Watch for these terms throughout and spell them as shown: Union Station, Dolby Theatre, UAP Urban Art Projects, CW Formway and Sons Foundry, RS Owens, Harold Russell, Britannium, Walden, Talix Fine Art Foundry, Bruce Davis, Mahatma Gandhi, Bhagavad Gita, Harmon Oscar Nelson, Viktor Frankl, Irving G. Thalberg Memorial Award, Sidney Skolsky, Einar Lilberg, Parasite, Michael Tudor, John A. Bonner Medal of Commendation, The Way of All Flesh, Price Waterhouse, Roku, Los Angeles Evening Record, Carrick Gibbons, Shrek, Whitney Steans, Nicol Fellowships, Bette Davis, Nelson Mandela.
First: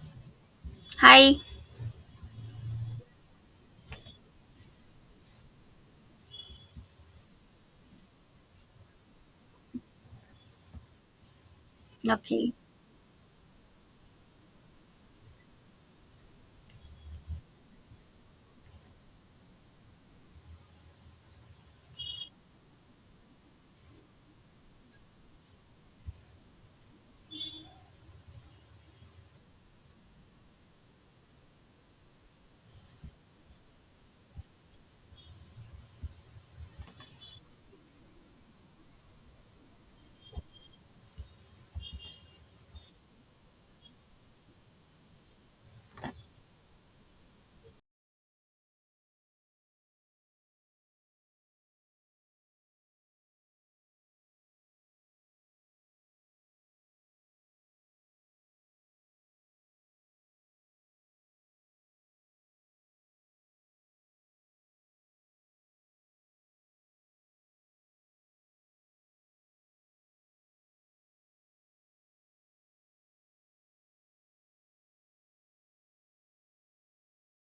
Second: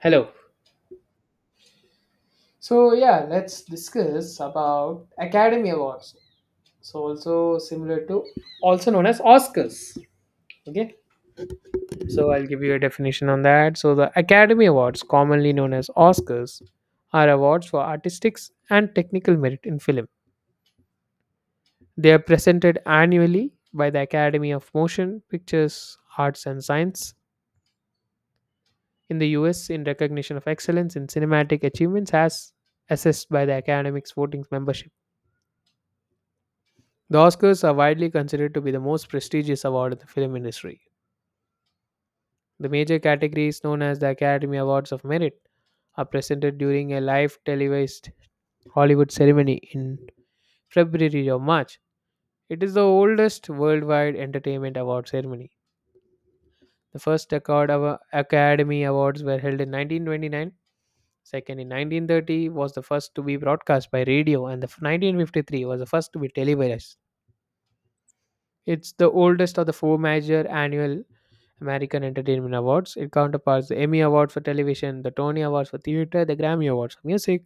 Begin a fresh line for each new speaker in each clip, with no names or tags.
Hello.
Hi.
So yeah, let's discuss about Academy Awards. So also similar to also known as Oscars. Okay. So I'll
Okay.
give you a definition on that. So the Academy Awards, commonly known as Oscars, are awards for artistic and technical merit in film. They are presented annually by the Academy of Motion Pictures, Arts and Science in the US in recognition of excellence in cinematic achievements as assessed by the Academy's voting membership. The Oscars are widely considered to be the most prestigious award in the film industry. The major categories, known as the Academy Awards of Merit, are presented during a live televised Hollywood ceremony in February or March. It is the oldest worldwide entertainment award ceremony. The first Academy Awards were held in 1929, second in 1930 was the first to be broadcast by radio, and the 1953 was the first to be televised. It's the oldest of the four major annual American Entertainment Awards. It counterparts the Emmy Award for Television, the Tony Awards for Theatre, the Grammy Awards for Music,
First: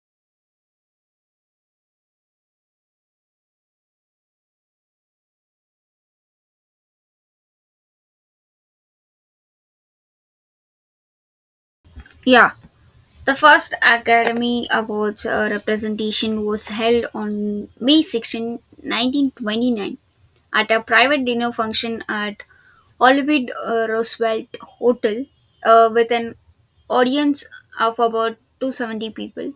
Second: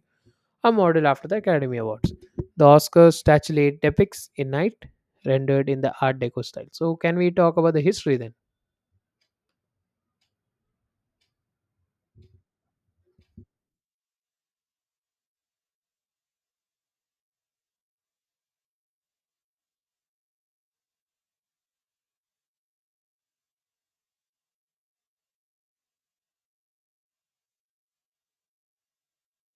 a model after the Academy Awards. The Oscars statuette depicts a night rendered in the Art Deco style. So, can we talk about the history then?
Yeah. The first Academy Awards representation was held on May 16, 1929, at a private dinner function at Olivet Roosevelt Hotel with an audience of about 270 people.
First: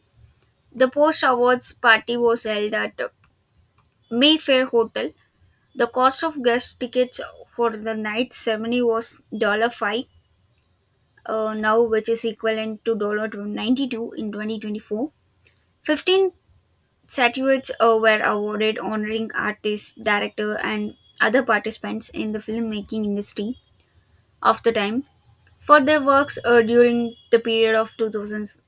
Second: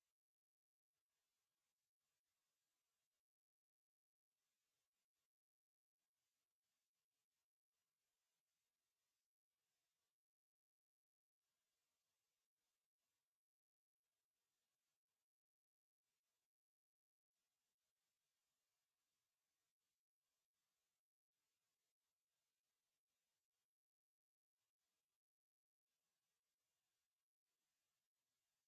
The post awards party was held at Mayfair Hotel. The cost of guest tickets for the night ceremony was $5 now, which is equivalent to dollar $92 in 2024. 15 statuettes were awarded honoring artists, director, and other participants in the filmmaking industry of the time for their works during the period of 2000s,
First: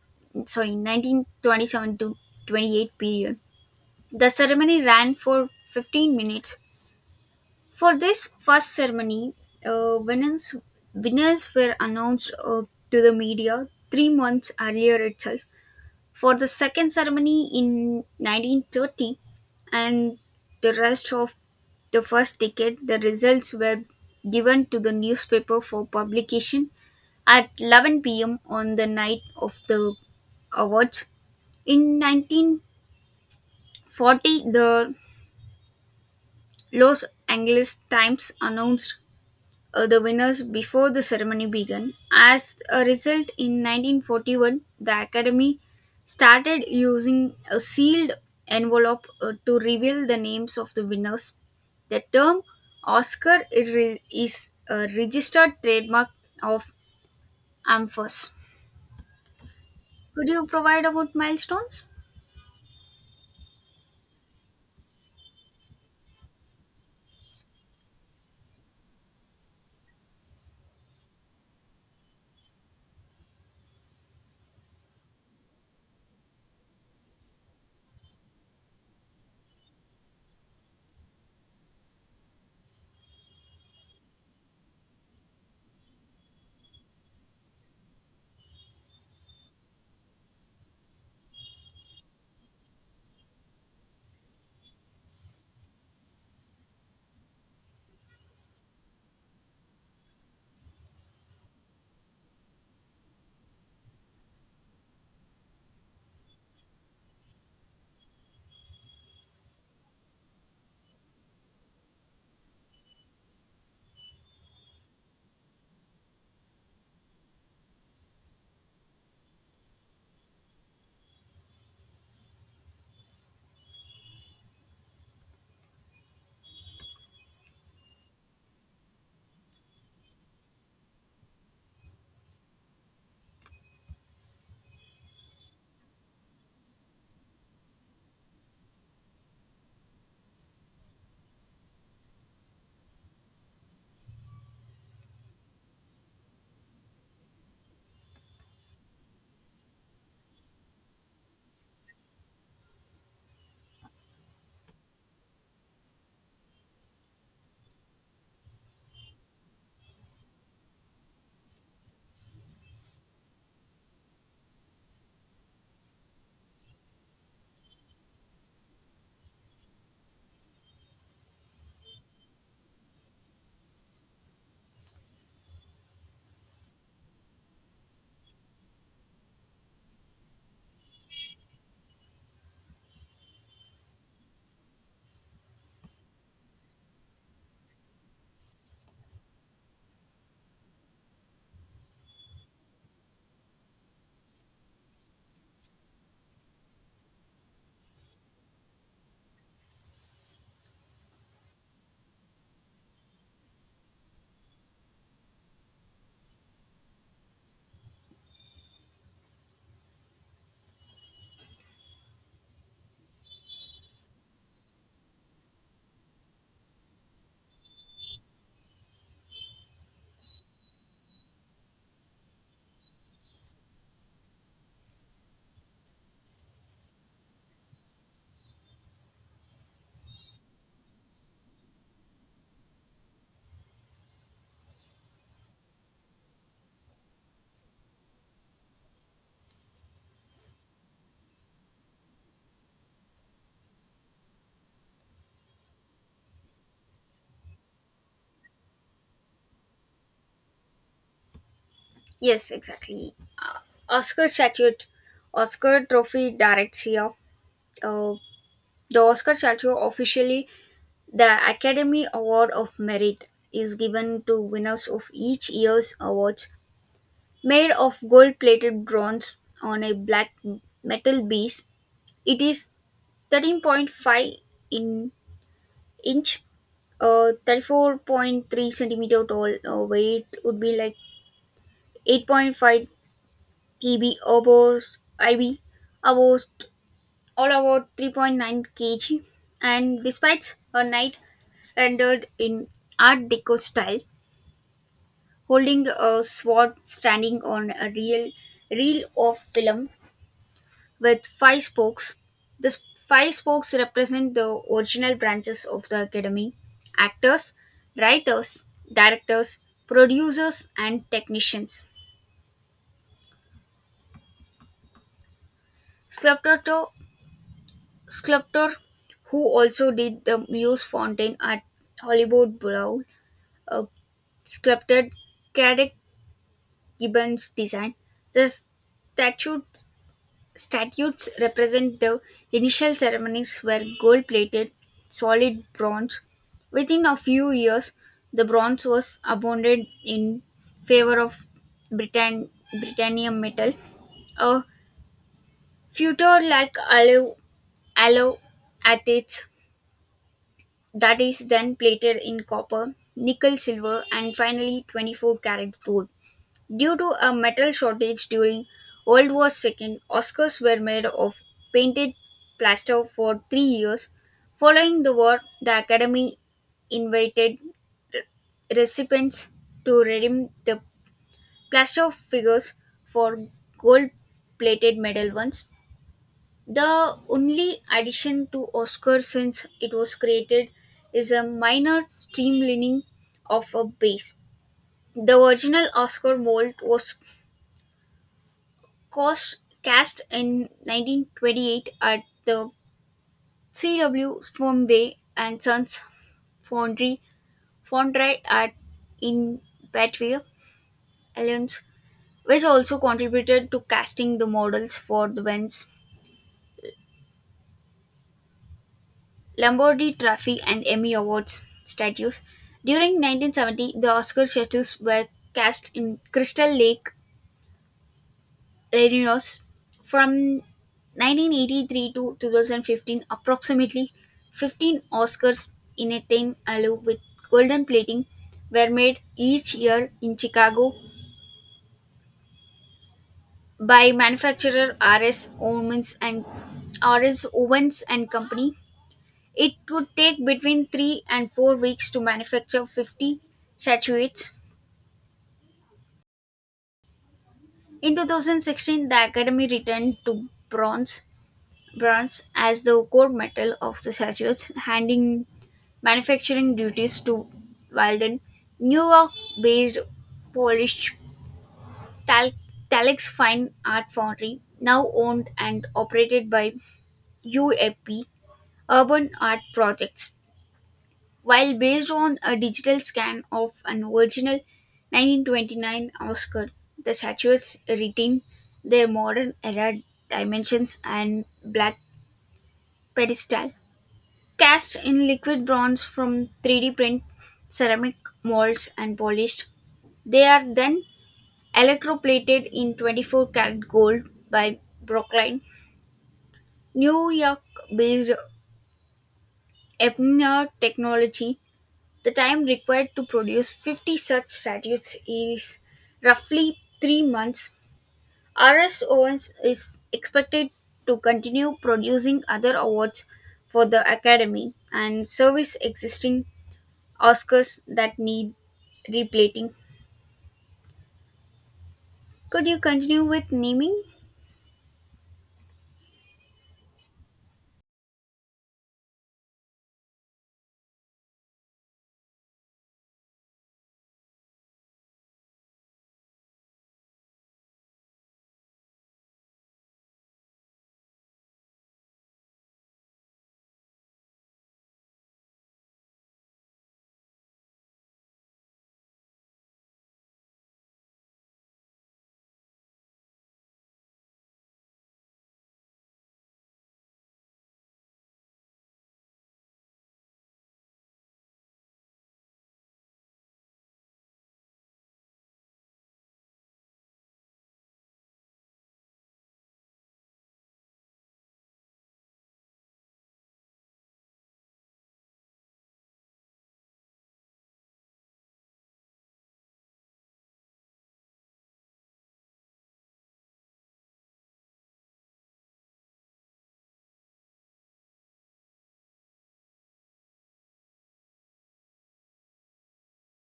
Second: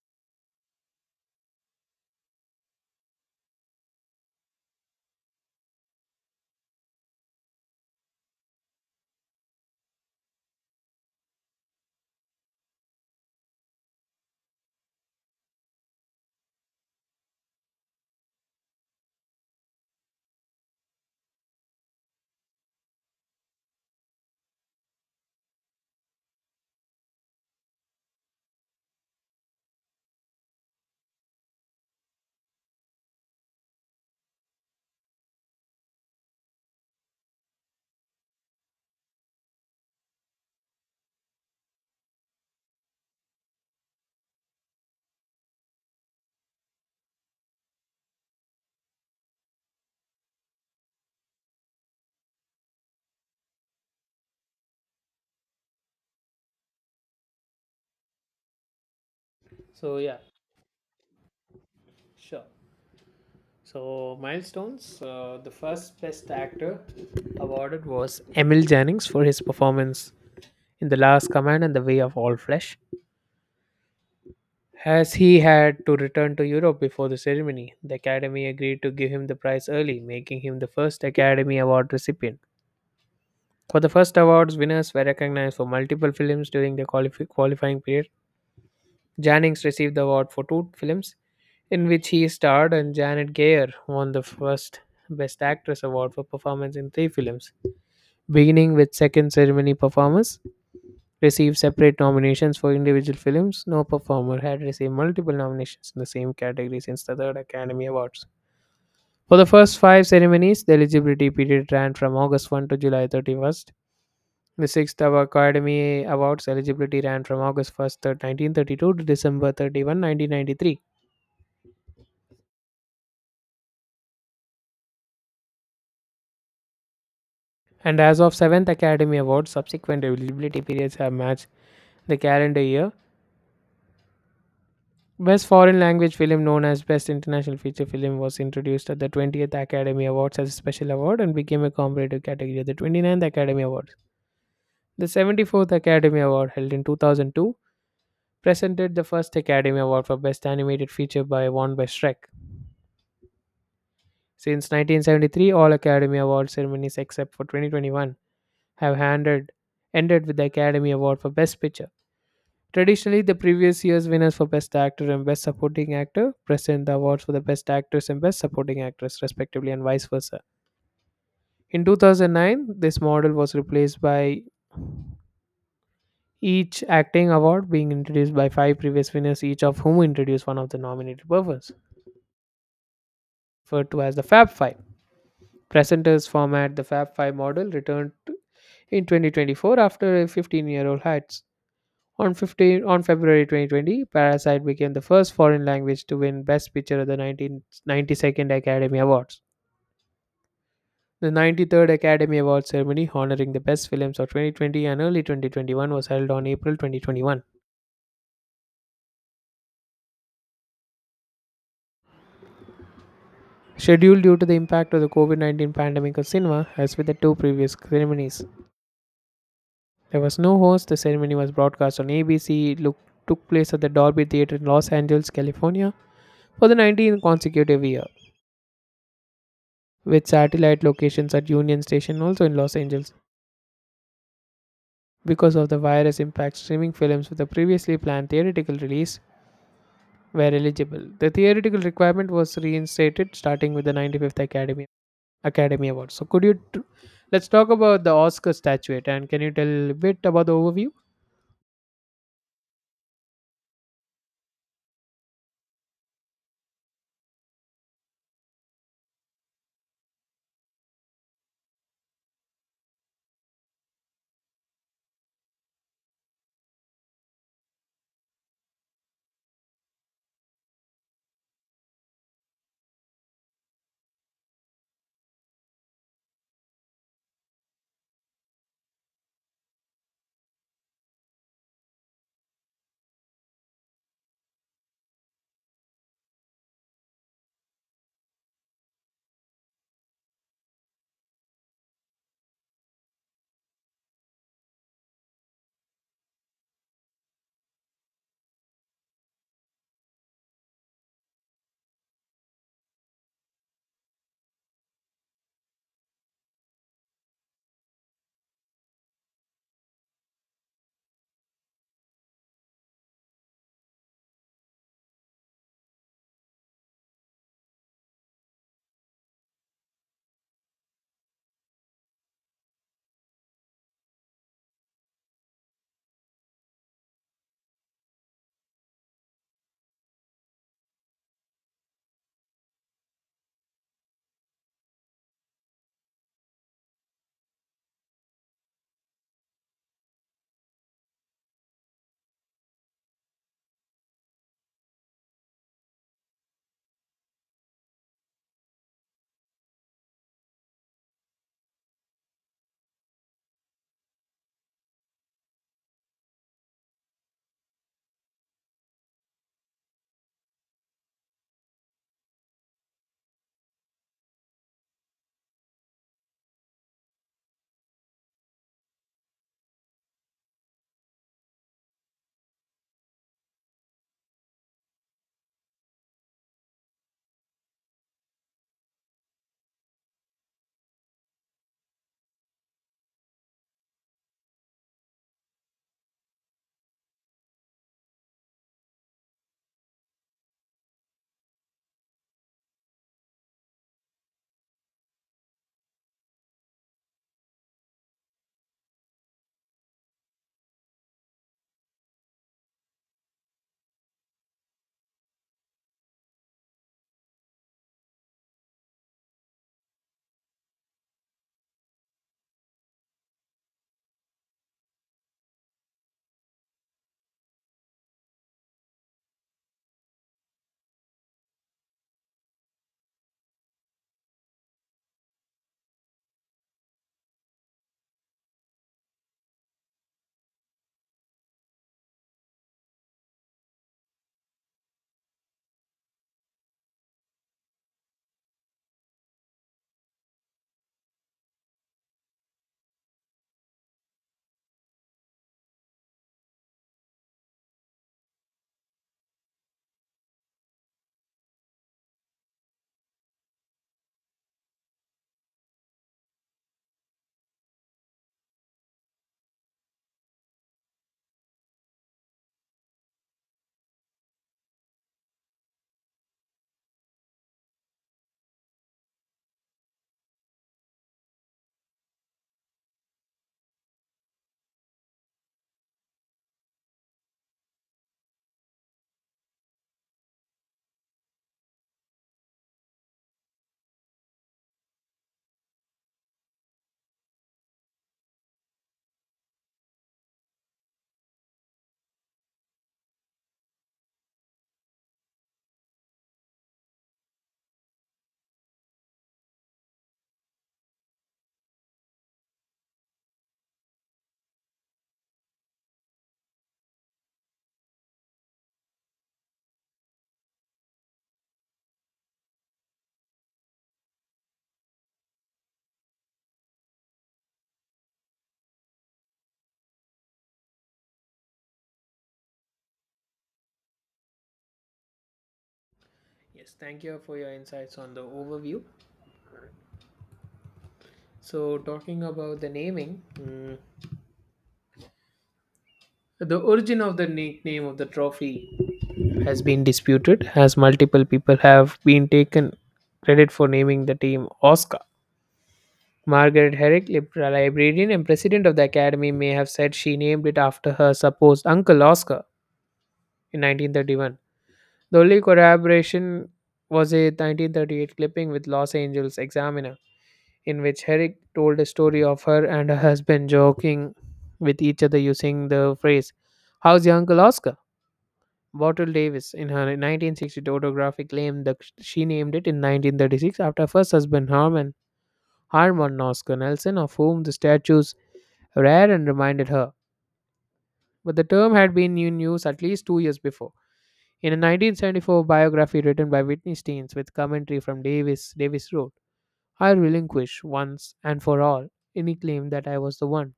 sorry, 1927 to 28 period. The ceremony ran for 15 minutes. For this first ceremony, uh, winners, winners were announced to the media 3 months earlier itself. For the second ceremony in 1930 and the rest of the first decade, the results were given to the newspaper for publication at 11 p.m. on the night of the awards. In 1940, the Los Angeles Times announced the winners before the ceremony began. As a result, in 1941, the Academy started using a sealed envelope to reveal the names of the winners. The term Oscar is a registered trademark of AMFOS.
So, yeah,
Could you provide about milestones?
sure. So, milestones. The first Best Actor awarded was Emil Jannings for his performance in The Last Command and The Way of All Flesh. As he had to return to Europe before the ceremony, the Academy agreed to give him the prize early, making him the first Academy Award recipient. For the first awards, winners were recognized for multiple films during the qualifying period. Jannings received the award for two films in which he starred, and Janet Gayer won the first Best Actress award for performance in three films, beginning with second ceremony performance received separate nominations for individual films. No performer had received multiple nominations in the same category since the third Academy Awards. For the first five ceremonies, the eligibility period ran from August 1 to July 31st. The sixth Academy Awards eligibility ran from August 1st, 1932 to December 31, 1993. And as of 7th Academy Awards, subsequent eligibility periods have matched the calendar year. Best foreign language film, known as Best International Feature Film, was introduced at the 20th Academy Awards as a special award and became a competitive category at the 29th Academy Awards. The 74th Academy Award, held in 2002, presented the first Academy Award for Best Animated Feature by won by Shrek. Since 1973, all Academy Award ceremonies except for 2021 have ended with the Academy Award for Best Picture. Traditionally, the previous year's winners for Best Actor and Best Supporting Actor present the awards for the Best Actors and Best Supporting Actress, respectively, and vice versa. In 2009, this model was replaced by each acting award being introduced by five previous winners, each of whom introduced one of the nominated performers, referred to as the Fab Five. Presenters format the Fab Five model returned in 2024 after a 15-year-old hiatus. On 15, on February 2020, Parasite became the first foreign language to win Best Picture at the 1992nd Academy Awards. The 93rd Academy Awards ceremony honoring the best films of 2020 and early 2021 was held on April 2021, scheduled due to the impact of the COVID-19 pandemic on cinema as with the two previous ceremonies. There was no host. The ceremony was broadcast on ABC. It took place at the Dolby Theatre in Los Angeles, California, for the 19th consecutive year, with satellite locations at Union Station also in Los Angeles. Because of the virus impact, streaming films with a previously planned theatrical release were eligible. The theatrical requirement was reinstated starting with the 95th Academy Award. So, let's talk about the Oscar statuette and can you tell a bit about the overview?
Yes, exactly. Oscar statute, Oscar trophy directs here. Uh, the Oscar statue officially. The Academy Award of Merit is given to winners of each year's awards. Made of gold plated bronze on a black metal base, it is 13.5 in inch, 34.3 centimeter tall, weight would be like 8.5 EB, almost IB, almost all about 3.9 kg. And despite a night rendered in Art Deco style, holding a sword standing on a reel of film with five spokes. The five spokes represent the original branches of the academy: actors, writers, directors, producers, and technicians. Sculptor, sculptor who also did the Muse Fountain at Hollywood Brow, uh, sculpted Carrick Gibbons' design. The statue Statues represent the initial ceremonies were gold plated, solid bronze. Within a few years, the bronze was abandoned in favor of Britannium metal, a future like alloy at its that is then plated in copper, nickel, silver, and finally 24 karat gold. Due to a metal shortage during World War II, Oscars were made of painted plaster for 3 years. Following the war, the Academy invited recipients to redeem the plaster figures for gold plated medal ones. The only addition to Oscar since it was created is a minor streamlining of a base. The original Oscar mold was cos- cast in 1928 at the CW Formway and Sons Foundry Foundry at in Batavia, Alliance, which also contributed to casting the models for the Vents, Lombardi Trophy and Emmy Awards statues. During 1970, the Oscar statues were cast in Crystal Lake Latinos from 1983 to 2015, approximately 15 Oscars in a 10 allo with golden plating were made each year in Chicago by manufacturer RS Owens and Company. It would take between 3 and 4 weeks to manufacture 50 statuettes. In 2016, the Academy returned to bronze bronze as the core metal of the statues, handing manufacturing duties to Walden. New York based Polish Tal- Talix Fine Art Foundry, now owned and operated by UAP Urban Art Projects. While based on a digital scan of an original 1929 Oscar, the statues retain their modern era dimensions and black pedestal. Cast in liquid bronze from 3D print ceramic molds and polished, they are then electroplated in 24 karat gold by Brookline, New York based Ebner Technology. The time required to produce 50 such statues is roughly 3 months. RS Owens is expected to continue producing other awards for the Academy and service existing Oscars that need replating. Could you continue with naming?
Yes, thank you for your insights on the overview. So, talking about the naming, the origin of the nickname of the trophy has been disputed, as multiple people have been taken credit for naming the team Oscar. Margaret Herrick, librarian and president of the Academy, may have said she named it after her supposed uncle Oscar in 1931. The only corroboration was a 1938 clipping with Los Angeles Examiner, in which Herrick told a story of her and her husband joking with each other using the phrase, "How's your uncle Oscar?" Bottle Davis, in her 1962 autographic, claimed that she named it in 1936 after her first husband Harmon, Harmon Oscar Nelson, of whom the statue Rare and reminded her. But the term had been in use at least 2 years before. In a 1974 biography written by Whitney Steens with commentary from Davis, Davis wrote, "I relinquish once and for all any claim that I was the one.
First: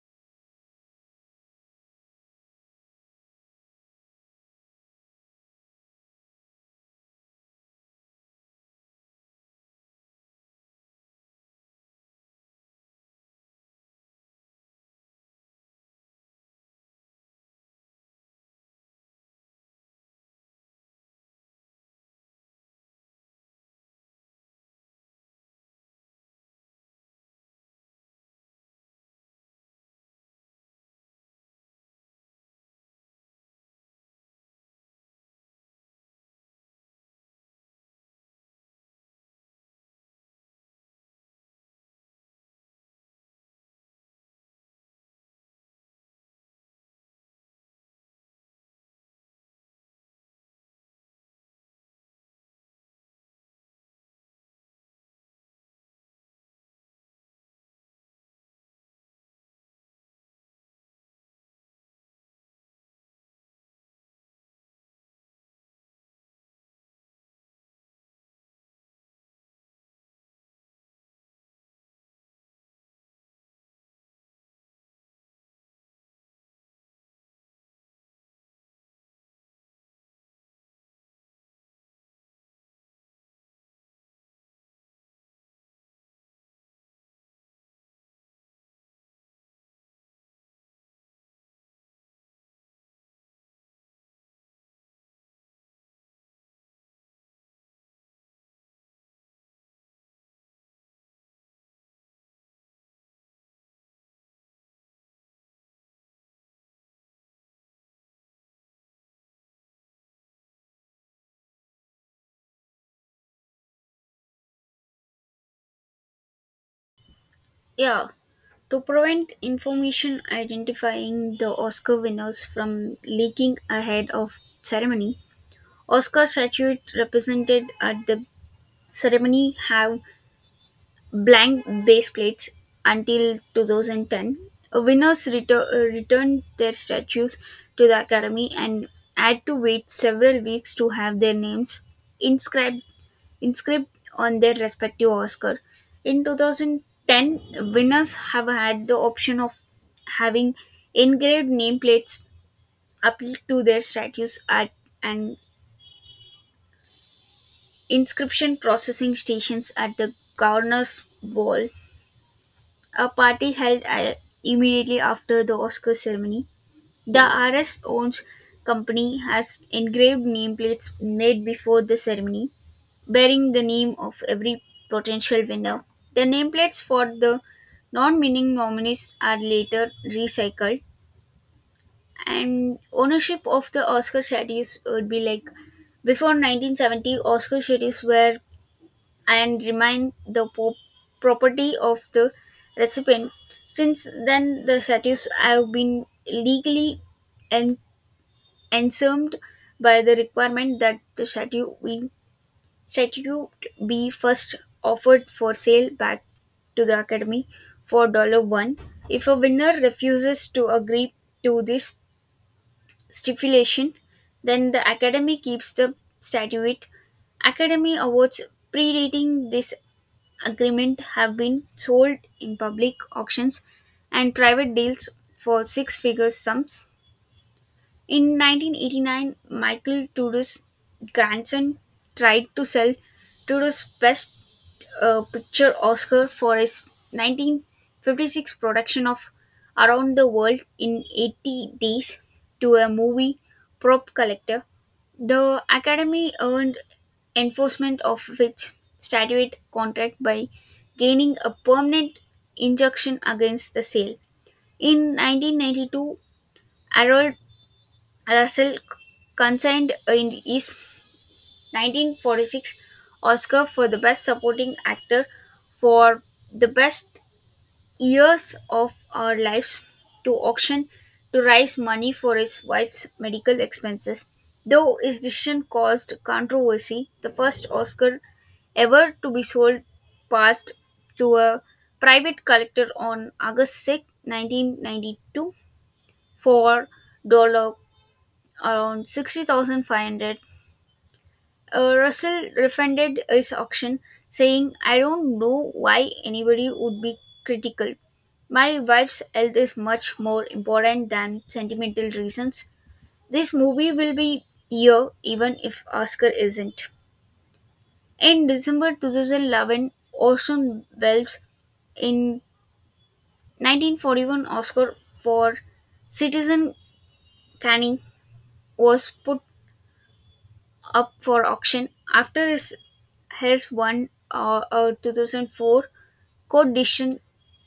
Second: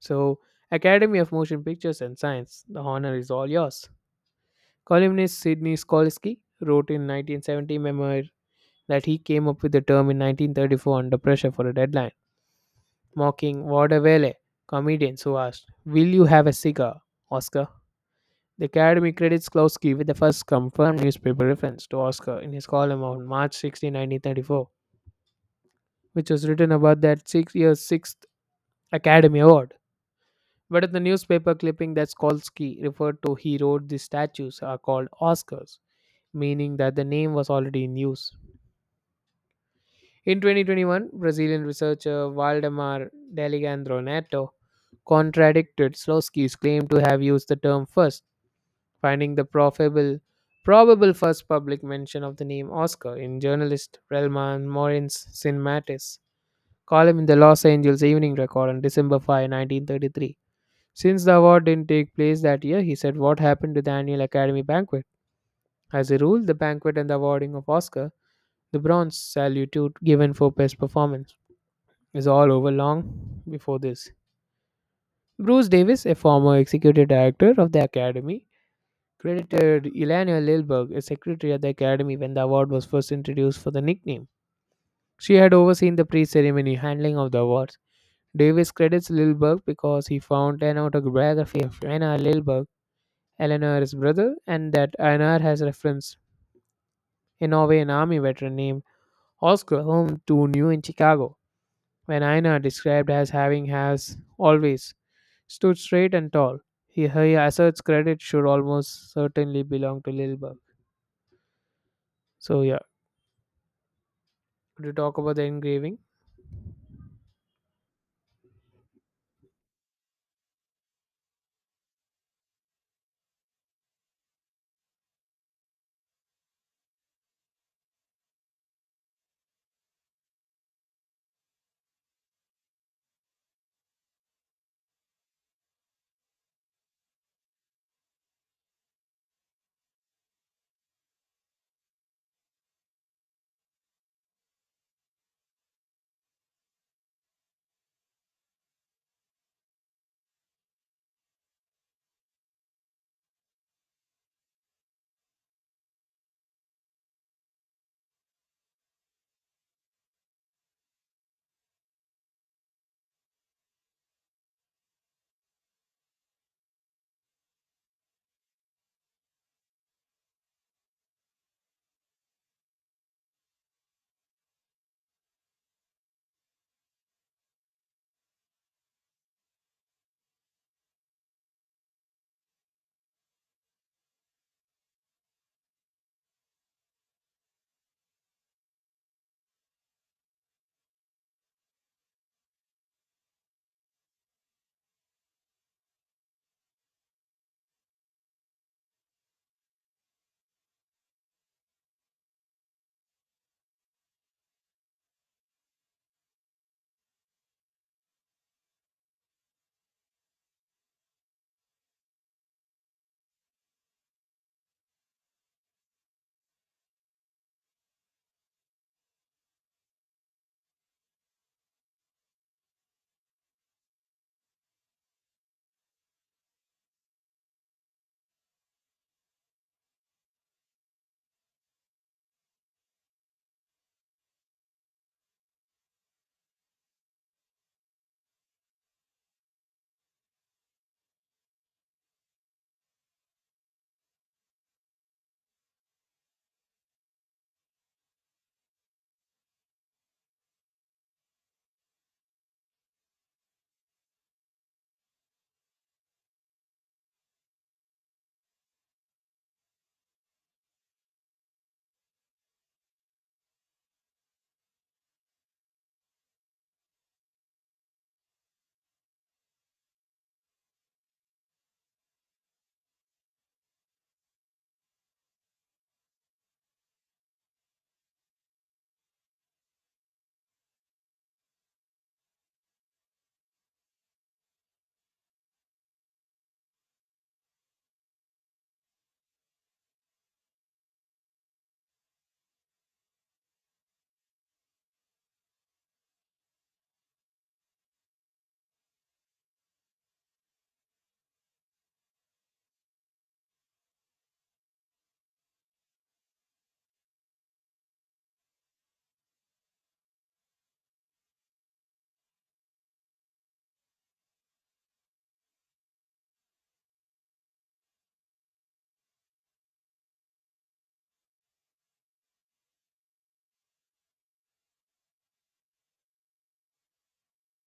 So, Academy of Motion Pictures and Science, the honor is all yours." Columnist Sidney Skolsky wrote in 1970 memoir that he came up with the term in 1934 under pressure for a deadline, mocking vaudeville comedians who asked, "Will you have a cigar, Oscar?" The Academy credits Klosky with the first confirmed newspaper reference to Oscar in his column on March 16, 1934, which was written about that 6 year's sixth Academy Award. But in the newspaper clipping that Skolsky referred to, he wrote the statues are called Oscars, meaning that the name was already in use. In 2021, Brazilian researcher Waldemar D'Alessandro Neto contradicted Slowski's claim to have used the term first, finding the probable first public mention of the name Oscar in journalist Relman Morin's Cinematis column in the Los Angeles Evening Record on December 5, 1933. Since the award didn't take place that year, he said, "What happened to the annual Academy banquet? As a rule, the banquet and the awarding of Oscar, the bronze salute given for best performance, is all over long before this." Bruce Davis, a former executive director of the Academy, credited Elena Lilberg, a secretary at the Academy when the award was first introduced, for the nickname. She had overseen the pre ceremony handling of the awards. Davis credits Lilberg because he found an autobiography of Einar Lilberg, Eleanor's brother, and that Einar has referenced in Norway an army veteran named Oscar, whom two knew in Chicago, when Einar described as having has always stood straight and tall. He asserts credit should almost certainly belong to Lilberg. So yeah. Could you talk about the engraving?
Yeah. To prevent information identifying the Oscar winners from leaking ahead of ceremony, Oscar statues represented at the ceremony have blank base plates until 2010. Winners return their statues to the academy and had to wait several weeks to have their names inscribed inscribed on their respective Oscar. In 2010, winners have had the option of having engraved nameplates applied to their statues at an inscription processing stations at the governor's ball, a party held immediately after the Oscar ceremony. The RS owns company has engraved nameplates made before the ceremony bearing the name of every potential winner. The nameplates for the non winning nominees are later recycled, and ownership of the Oscar statues would be like before 1970, Oscar statues were and remained the property of the recipient. Since then, the statues have been legally en- ensumed by the requirement that the statue be Statue B first offered for sale back to the Academy for $1. If a winner refuses to agree to this stipulation, then the Academy keeps the statuette. Academy awards predating this agreement have been sold in public auctions and private deals for six figure sums. In 1989, Michael Tudor's grandson tried to sell Tudor's best a picture Oscar for his 1956 production of Around the World in 80 Days to a Movie Prop Collector. The Academy earned enforcement of its statute contract by gaining a permanent injunction against the sale. In 1992, Harold Russell consigned in his 1946 Oscar for the Best Supporting Actor for the best years of our lives to auction to raise money for his wife's medical expenses. Though his decision caused controversy, the first Oscar ever to be sold passed to a private collector on August 6, 1992 for dollar around 60,500. Russell refunded his auction, saying, "I don't know why anybody would be critical. My wife's health is much more important than sentimental reasons. This movie will be here even if Oscar isn't." In December 2011, Orson Welles in 1941 Oscar for Citizen Kane was put up for auction after his has won a 2004 court decision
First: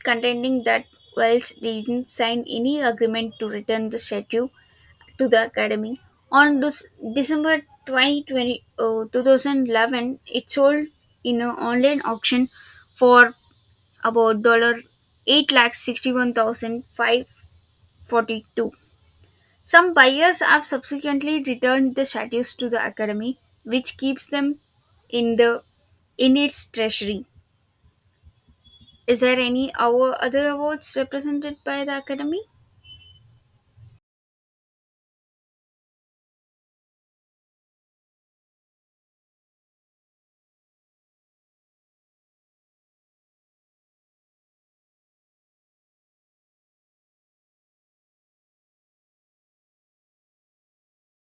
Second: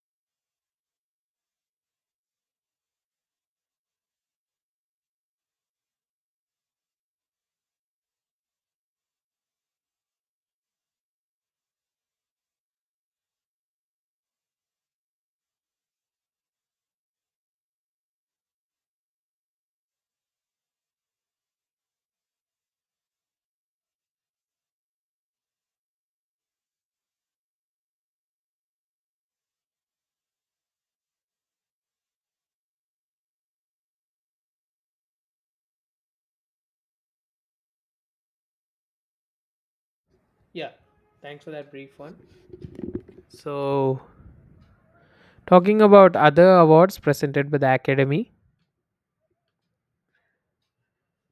contending that Wells didn't sign any agreement to return the statue to the Academy. On this December 2020, 2011, it sold in an online auction for about dollar eight lakh sixty-one thousand five forty-two. Some buyers have subsequently returned the statues to the Academy, which keeps them in the in its treasury. Is there any our other awards represented by the Academy?
Yeah, thanks for that brief one. So, talking about other awards presented by the Academy,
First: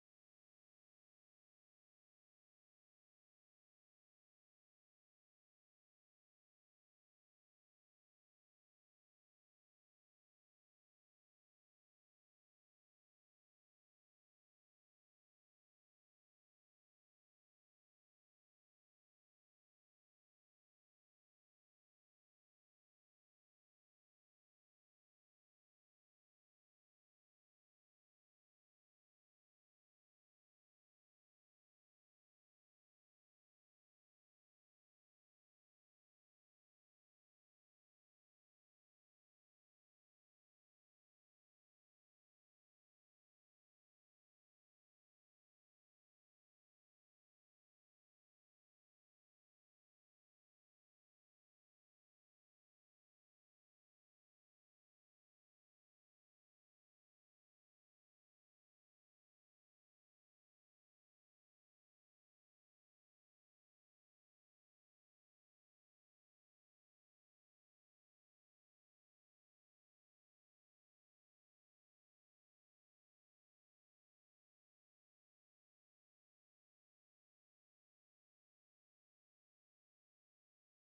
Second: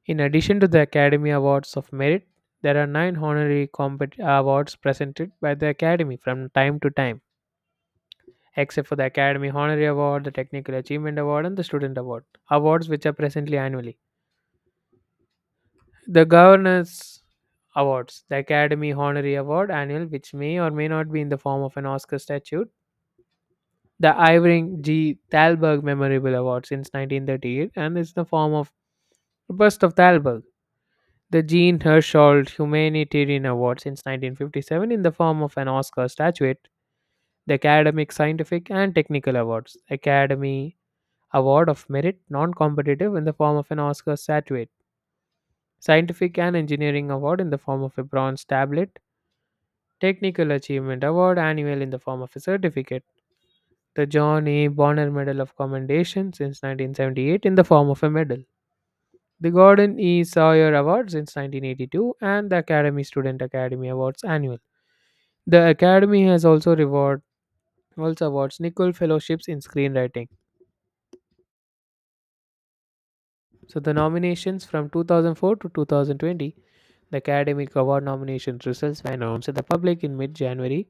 in addition to the Academy Awards of Merit, there are nine honorary awards presented by the Academy from time to time, except for the Academy Honorary Award, the Technical Achievement Award, and the Student Award, awards which are presently annually. The Governors Awards, the Academy Honorary Award annual, which may or may not be in the form of an Oscar statue, the Irving G. Thalberg Memorial Award since 1938 and is the form of the Bust of Thalberg. The Jean Hersholt Humanitarian Award since 1957 in the form of an Oscar statuette. The Academic, Scientific, and Technical Awards. Academy Award of Merit, non competitive, in the form of an Oscar statuette. Scientific and Engineering Award in the form of a bronze tablet. Technical Achievement Award, annual, in the form of a certificate. The John A. Bonner Medal of Commendation since 1978 in the form of a medal, the Gordon E. Sawyer Award since 1982, and the Academy Student Academy Awards annual. The Academy has also awards Nicol Fellowships in screenwriting. So the nominations from 2004 to 2020, the Academic Award nomination results were announced to the public in mid-January.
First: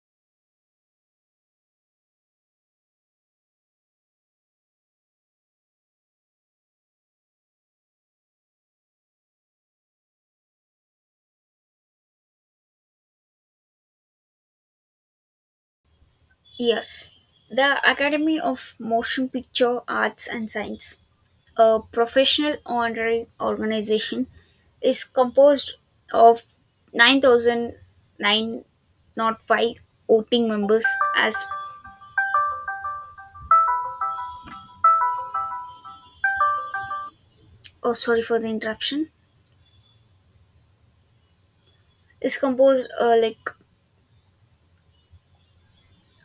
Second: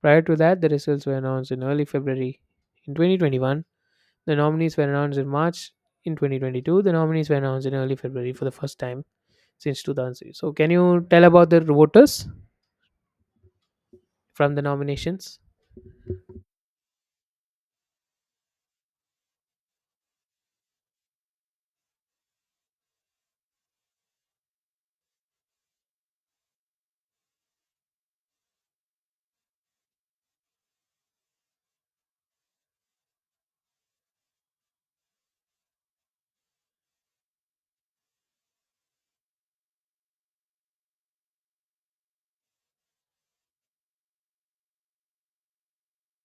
Prior to that, the results were announced in early February in 2021. The nominees were announced in March in 2022. The nominees were announced in early February for the first time since 2003. So, can you tell about the voters from the nominations?
Yes, the Academy of Motion Picture Arts and Science, a professional honorary organization, is composed of 9,009, not five, voting members as, oh, sorry for the interruption, is composed like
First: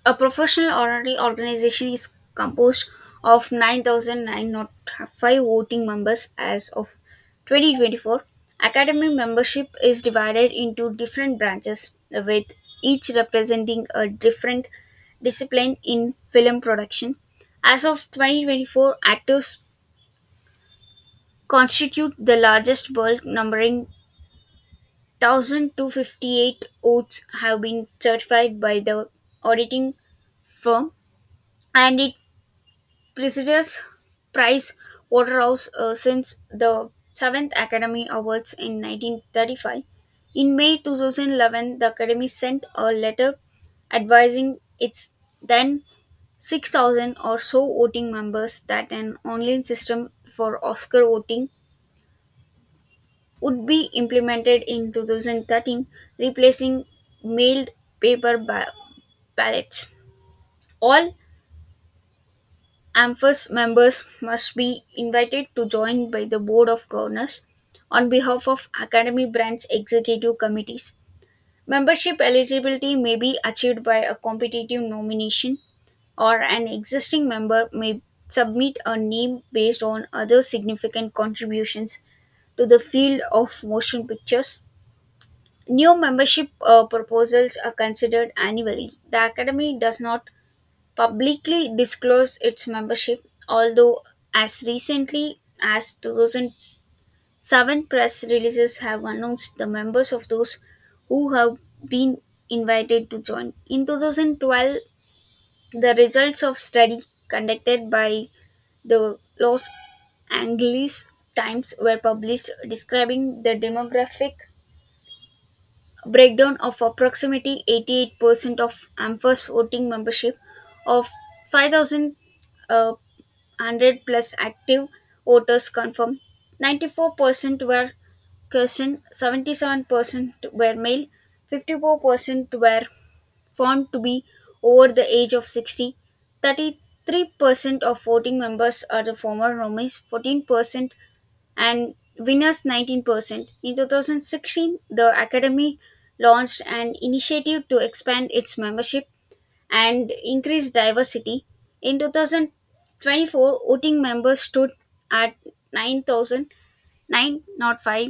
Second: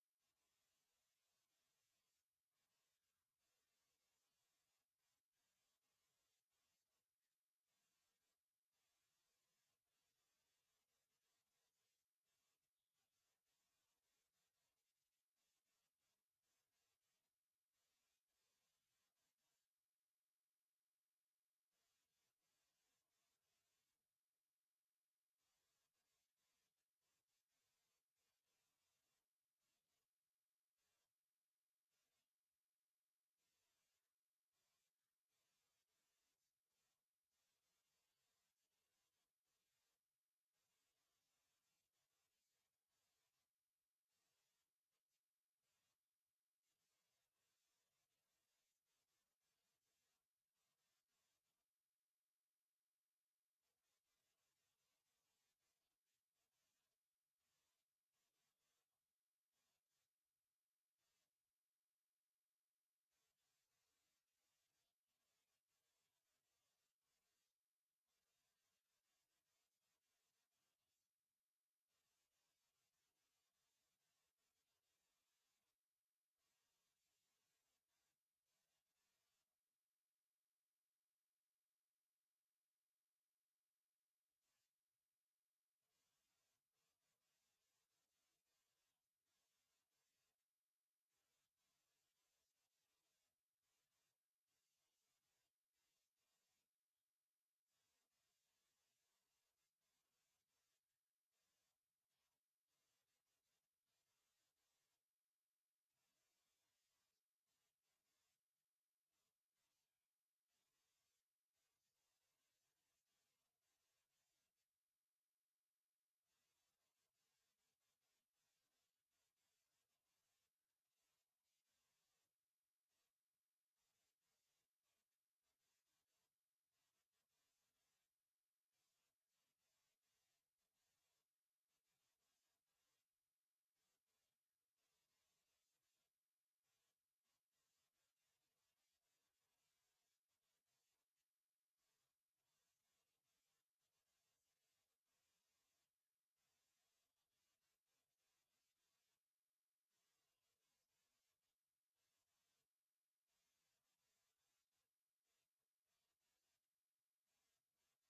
a professional orary organization is composed of 9,905 voting members as of 2024. Academic membership is divided into different branches, with each representing a different discipline in film production. As of 2024, actors constitute the largest bulk, numbering 1,258 oaths have been certified by the auditing firm, and it prestigious Price Waterhouse since the seventh Academy Awards in 1935. In May 2011, the Academy sent a letter advising its then 6,000 or so voting members that an online system for Oscar voting would be implemented in 2013, replacing mailed paper ballots. All AMFAS members must be invited to join by the Board of Governors on behalf of Academy Branch Executive Committees. Membership eligibility may be achieved by a competitive nomination, or an existing member may submit a name based on other significant contributions to the field of motion pictures. New membership proposals are considered annually. The Academy does not publicly disclose its membership, although as recently as 2007 press releases have announced the members of those who have been invited to join. In 2012, the results of study conducted by the Los Angeles Times were published describing the demographic breakdown of approximately 88% of AMFA's voting membership of 5,000 100 plus active voters confirmed. 94% were Christian, 77% were male, 54% were found to be over the age of 60, 33% of voting members are the former nominees, 14%, and winners 19%. In 2016, the Academy launched an initiative to expand its membership and increased diversity. In 2024, voting members stood at 9,905.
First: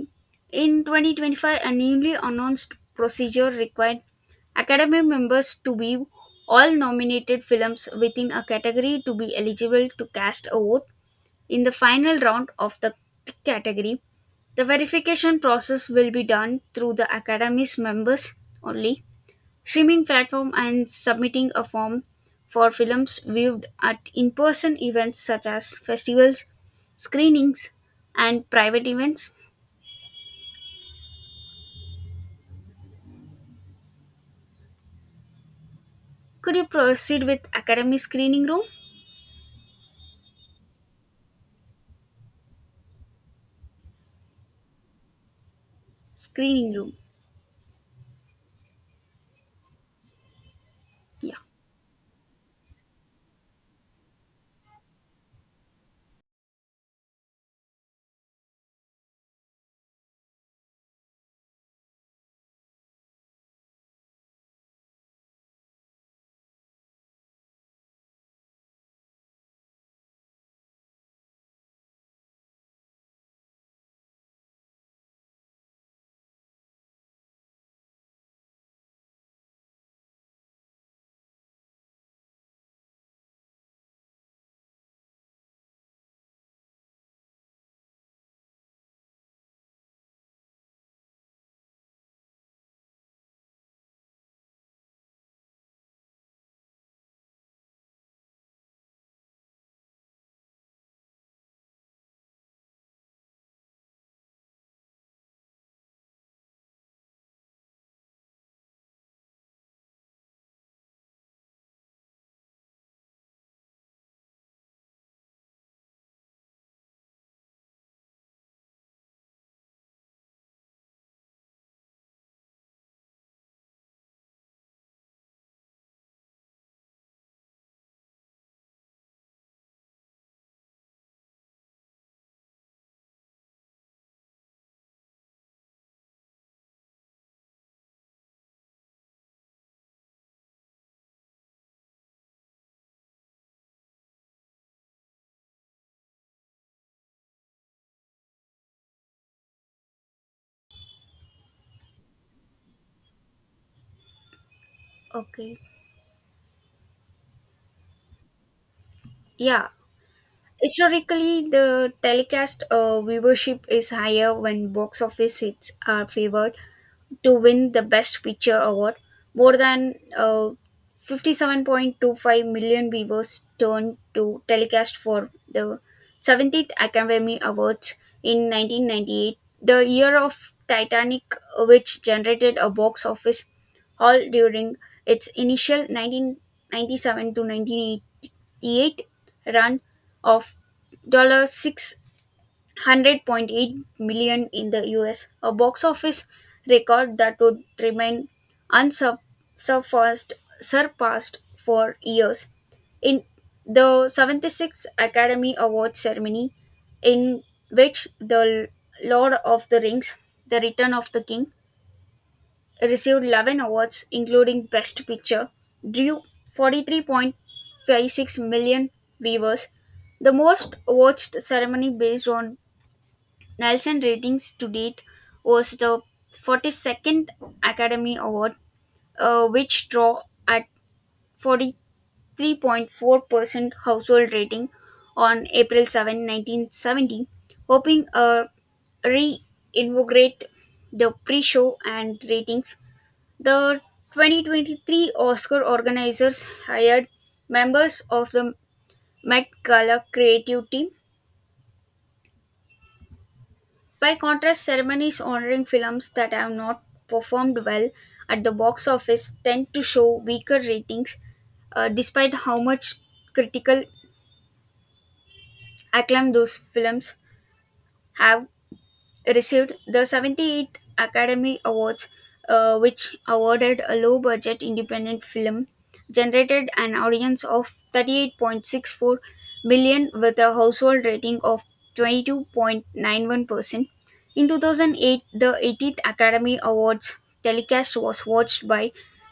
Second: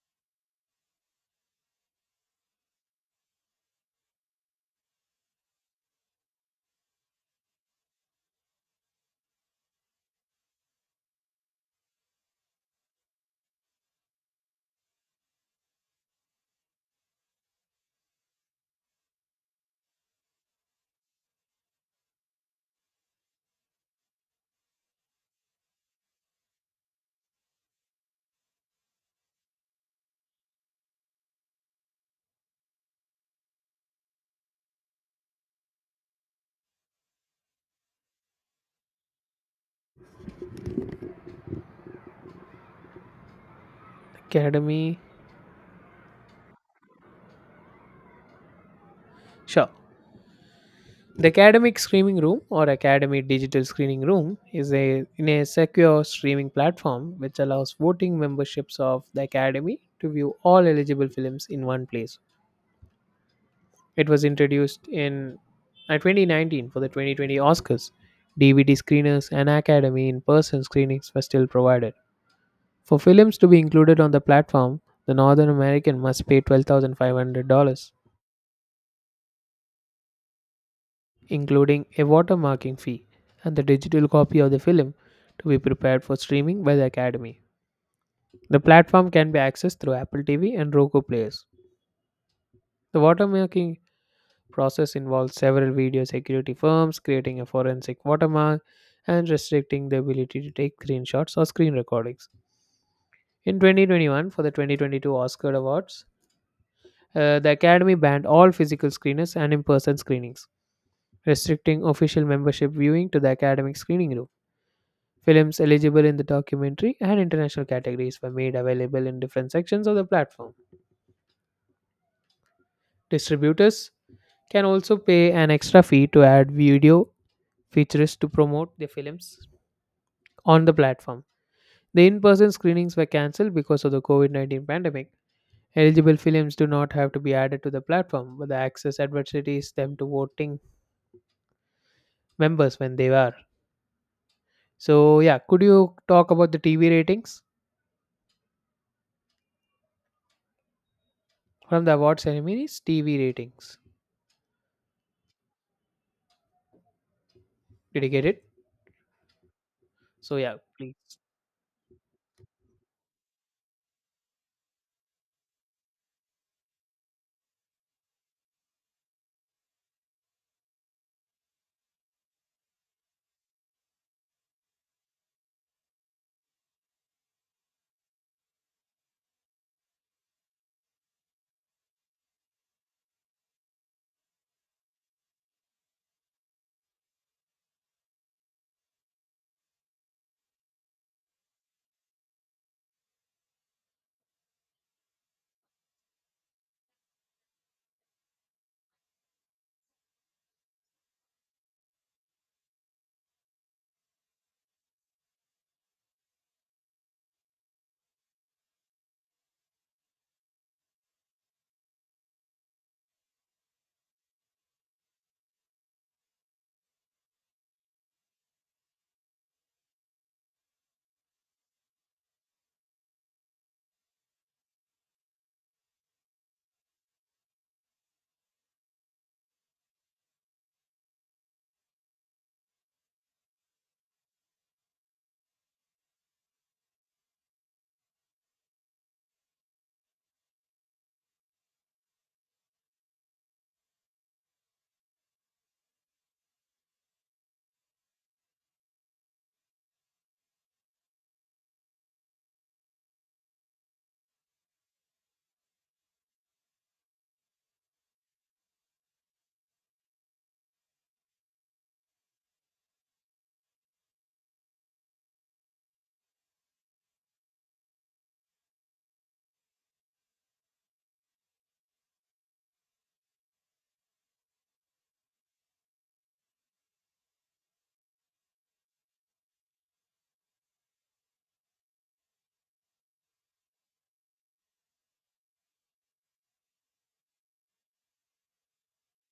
In 2025, a newly announced procedure required Academy members to view all nominated films within a category to be eligible to cast a vote in the final round of the category. The verification process will be done through the Academy's members only streaming platform and submitting a form for films viewed at in-person events such as festivals, screenings, and private events. Could you proceed with academy screening room?
Academy.
Screening room.
Sure. The
Yeah.
academic Screening room or academy digital screening room is a in a secure streaming platform which allows voting memberships of the academy to view all eligible films in one place. It was introduced in 2019 for the 2020 Oscars. DVD screeners and academy in-person screenings were still provided. For films to be included on the platform, the Northern American must pay $12,500 including a watermarking fee and the digital copy of the film to be prepared for streaming by the Academy. The platform can be accessed through Apple TV and Roku players. The watermarking process involves several video security firms creating a forensic watermark and restricting the ability to take screenshots or screen recordings. In 2021, for the 2022 Oscar Awards, the Academy banned all physical screeners and in person screenings, restricting official membership viewing to the academic screening room. Films eligible in the documentary and international categories were made available in different sections of the platform. Distributors can also pay an extra fee to add video features to promote their films on the platform. The in person screenings were cancelled because of the COVID-19 pandemic. Eligible films do not have to be added to the platform, but the access adversities them to voting members when they are. So, yeah, could you talk about the TV ratings from the award ceremonies? TV ratings.
Okay.
Did you get it?
Yeah.
So, yeah, please.
Historically, the telecast viewership is higher when box office hits are favored to win the Best Picture award. More than 57.25 million viewers turned to telecast for the 17th Academy Awards in 1998, the year of Titanic, which generated a box office haul during its initial 1997 to 1988 run of 6 100.8 million in the US, a box office record that would remain unsurpassed surpassed for years. In the 76th Academy Awards ceremony, in which the Lord of the Rings, The Return of the King, received 11 awards, including Best Picture, drew 43.56 million viewers, the most watched ceremony based on Nelson ratings to date was the 42nd Academy Award, which draw at 43.4% household rating on April 7, 1970, hoping reinvigorate the pre-show and ratings. The 2023 Oscar organizers hired members of the Met Gala creative team. By contrast, ceremonies honoring films that have not performed well at the box office tend to show weaker ratings, despite how much critical acclaim those films have received. The 78th Academy Awards, which awarded a low budget independent film, generated an audience of 38.64 million with a household rating of 22.91%. In 2008, the 18th Academy Awards telecast was watched by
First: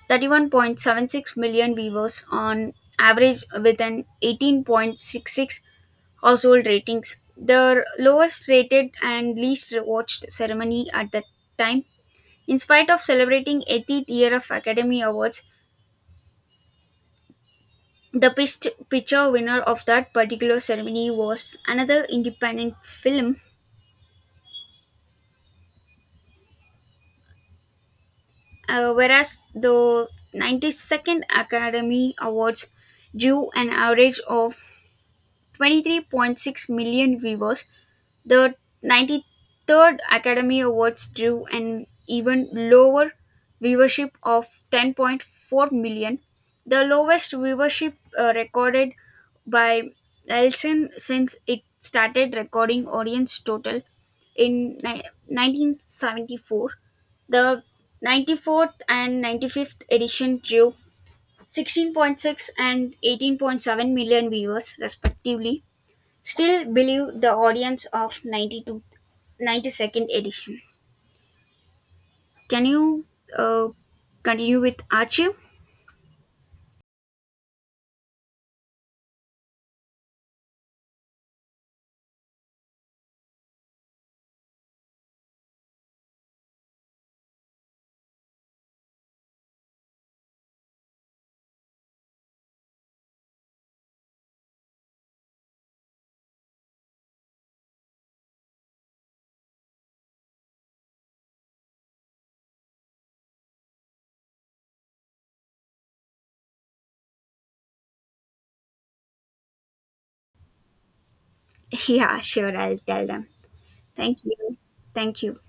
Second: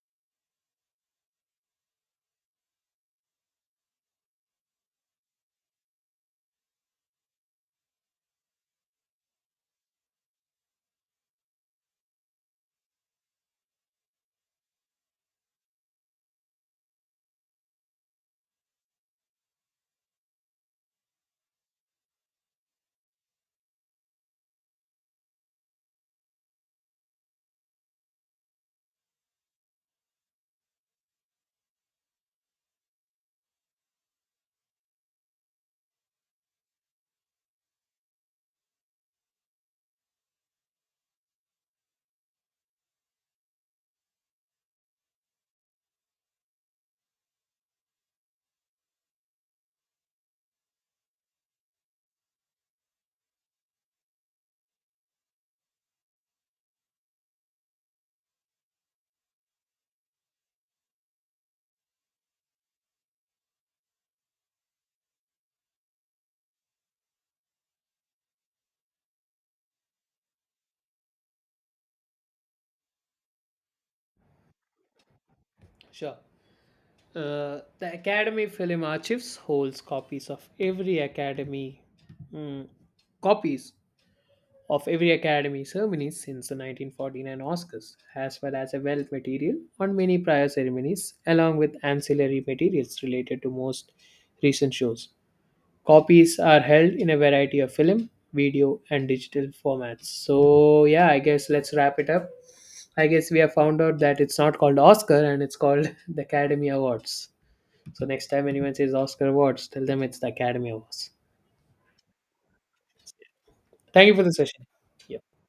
31.76 million viewers on average with an 18.66 Household ratings. The lowest rated and least watched ceremony at that time. In spite of celebrating 80th year of Academy Awards, the best picture winner of that particular ceremony was another independent film, whereas the 92nd Academy Awards drew an average of 23.6 million viewers. The 93rd Academy Awards drew an even lower viewership of 10.4 million, the lowest viewership recorded by Nielsen since it started recording audience total in ni- 1974. The 94th and 95th edition drew 16.6 and 18.7 million viewers, respectively, still believe the audience of 92nd edition. Can you uh, continue with Archie?
Sure. The Academy Film Archives holds mm, copies of every Academy ceremony since the 1949 Oscars, as well as a wealth material on many prior ceremonies, along with ancillary materials related to most recent shows. Copies are held in a variety of film, video, and digital formats. So, yeah, I guess let's wrap it up. I guess we have found out that it's not called Oscar and it's called the Academy Awards. So next time anyone says Oscar Awards, tell them it's the Academy Awards.
Yeah, sure, I'll tell them.
Thank you
Thank
for the
you.
session. Yeah.
Thank you.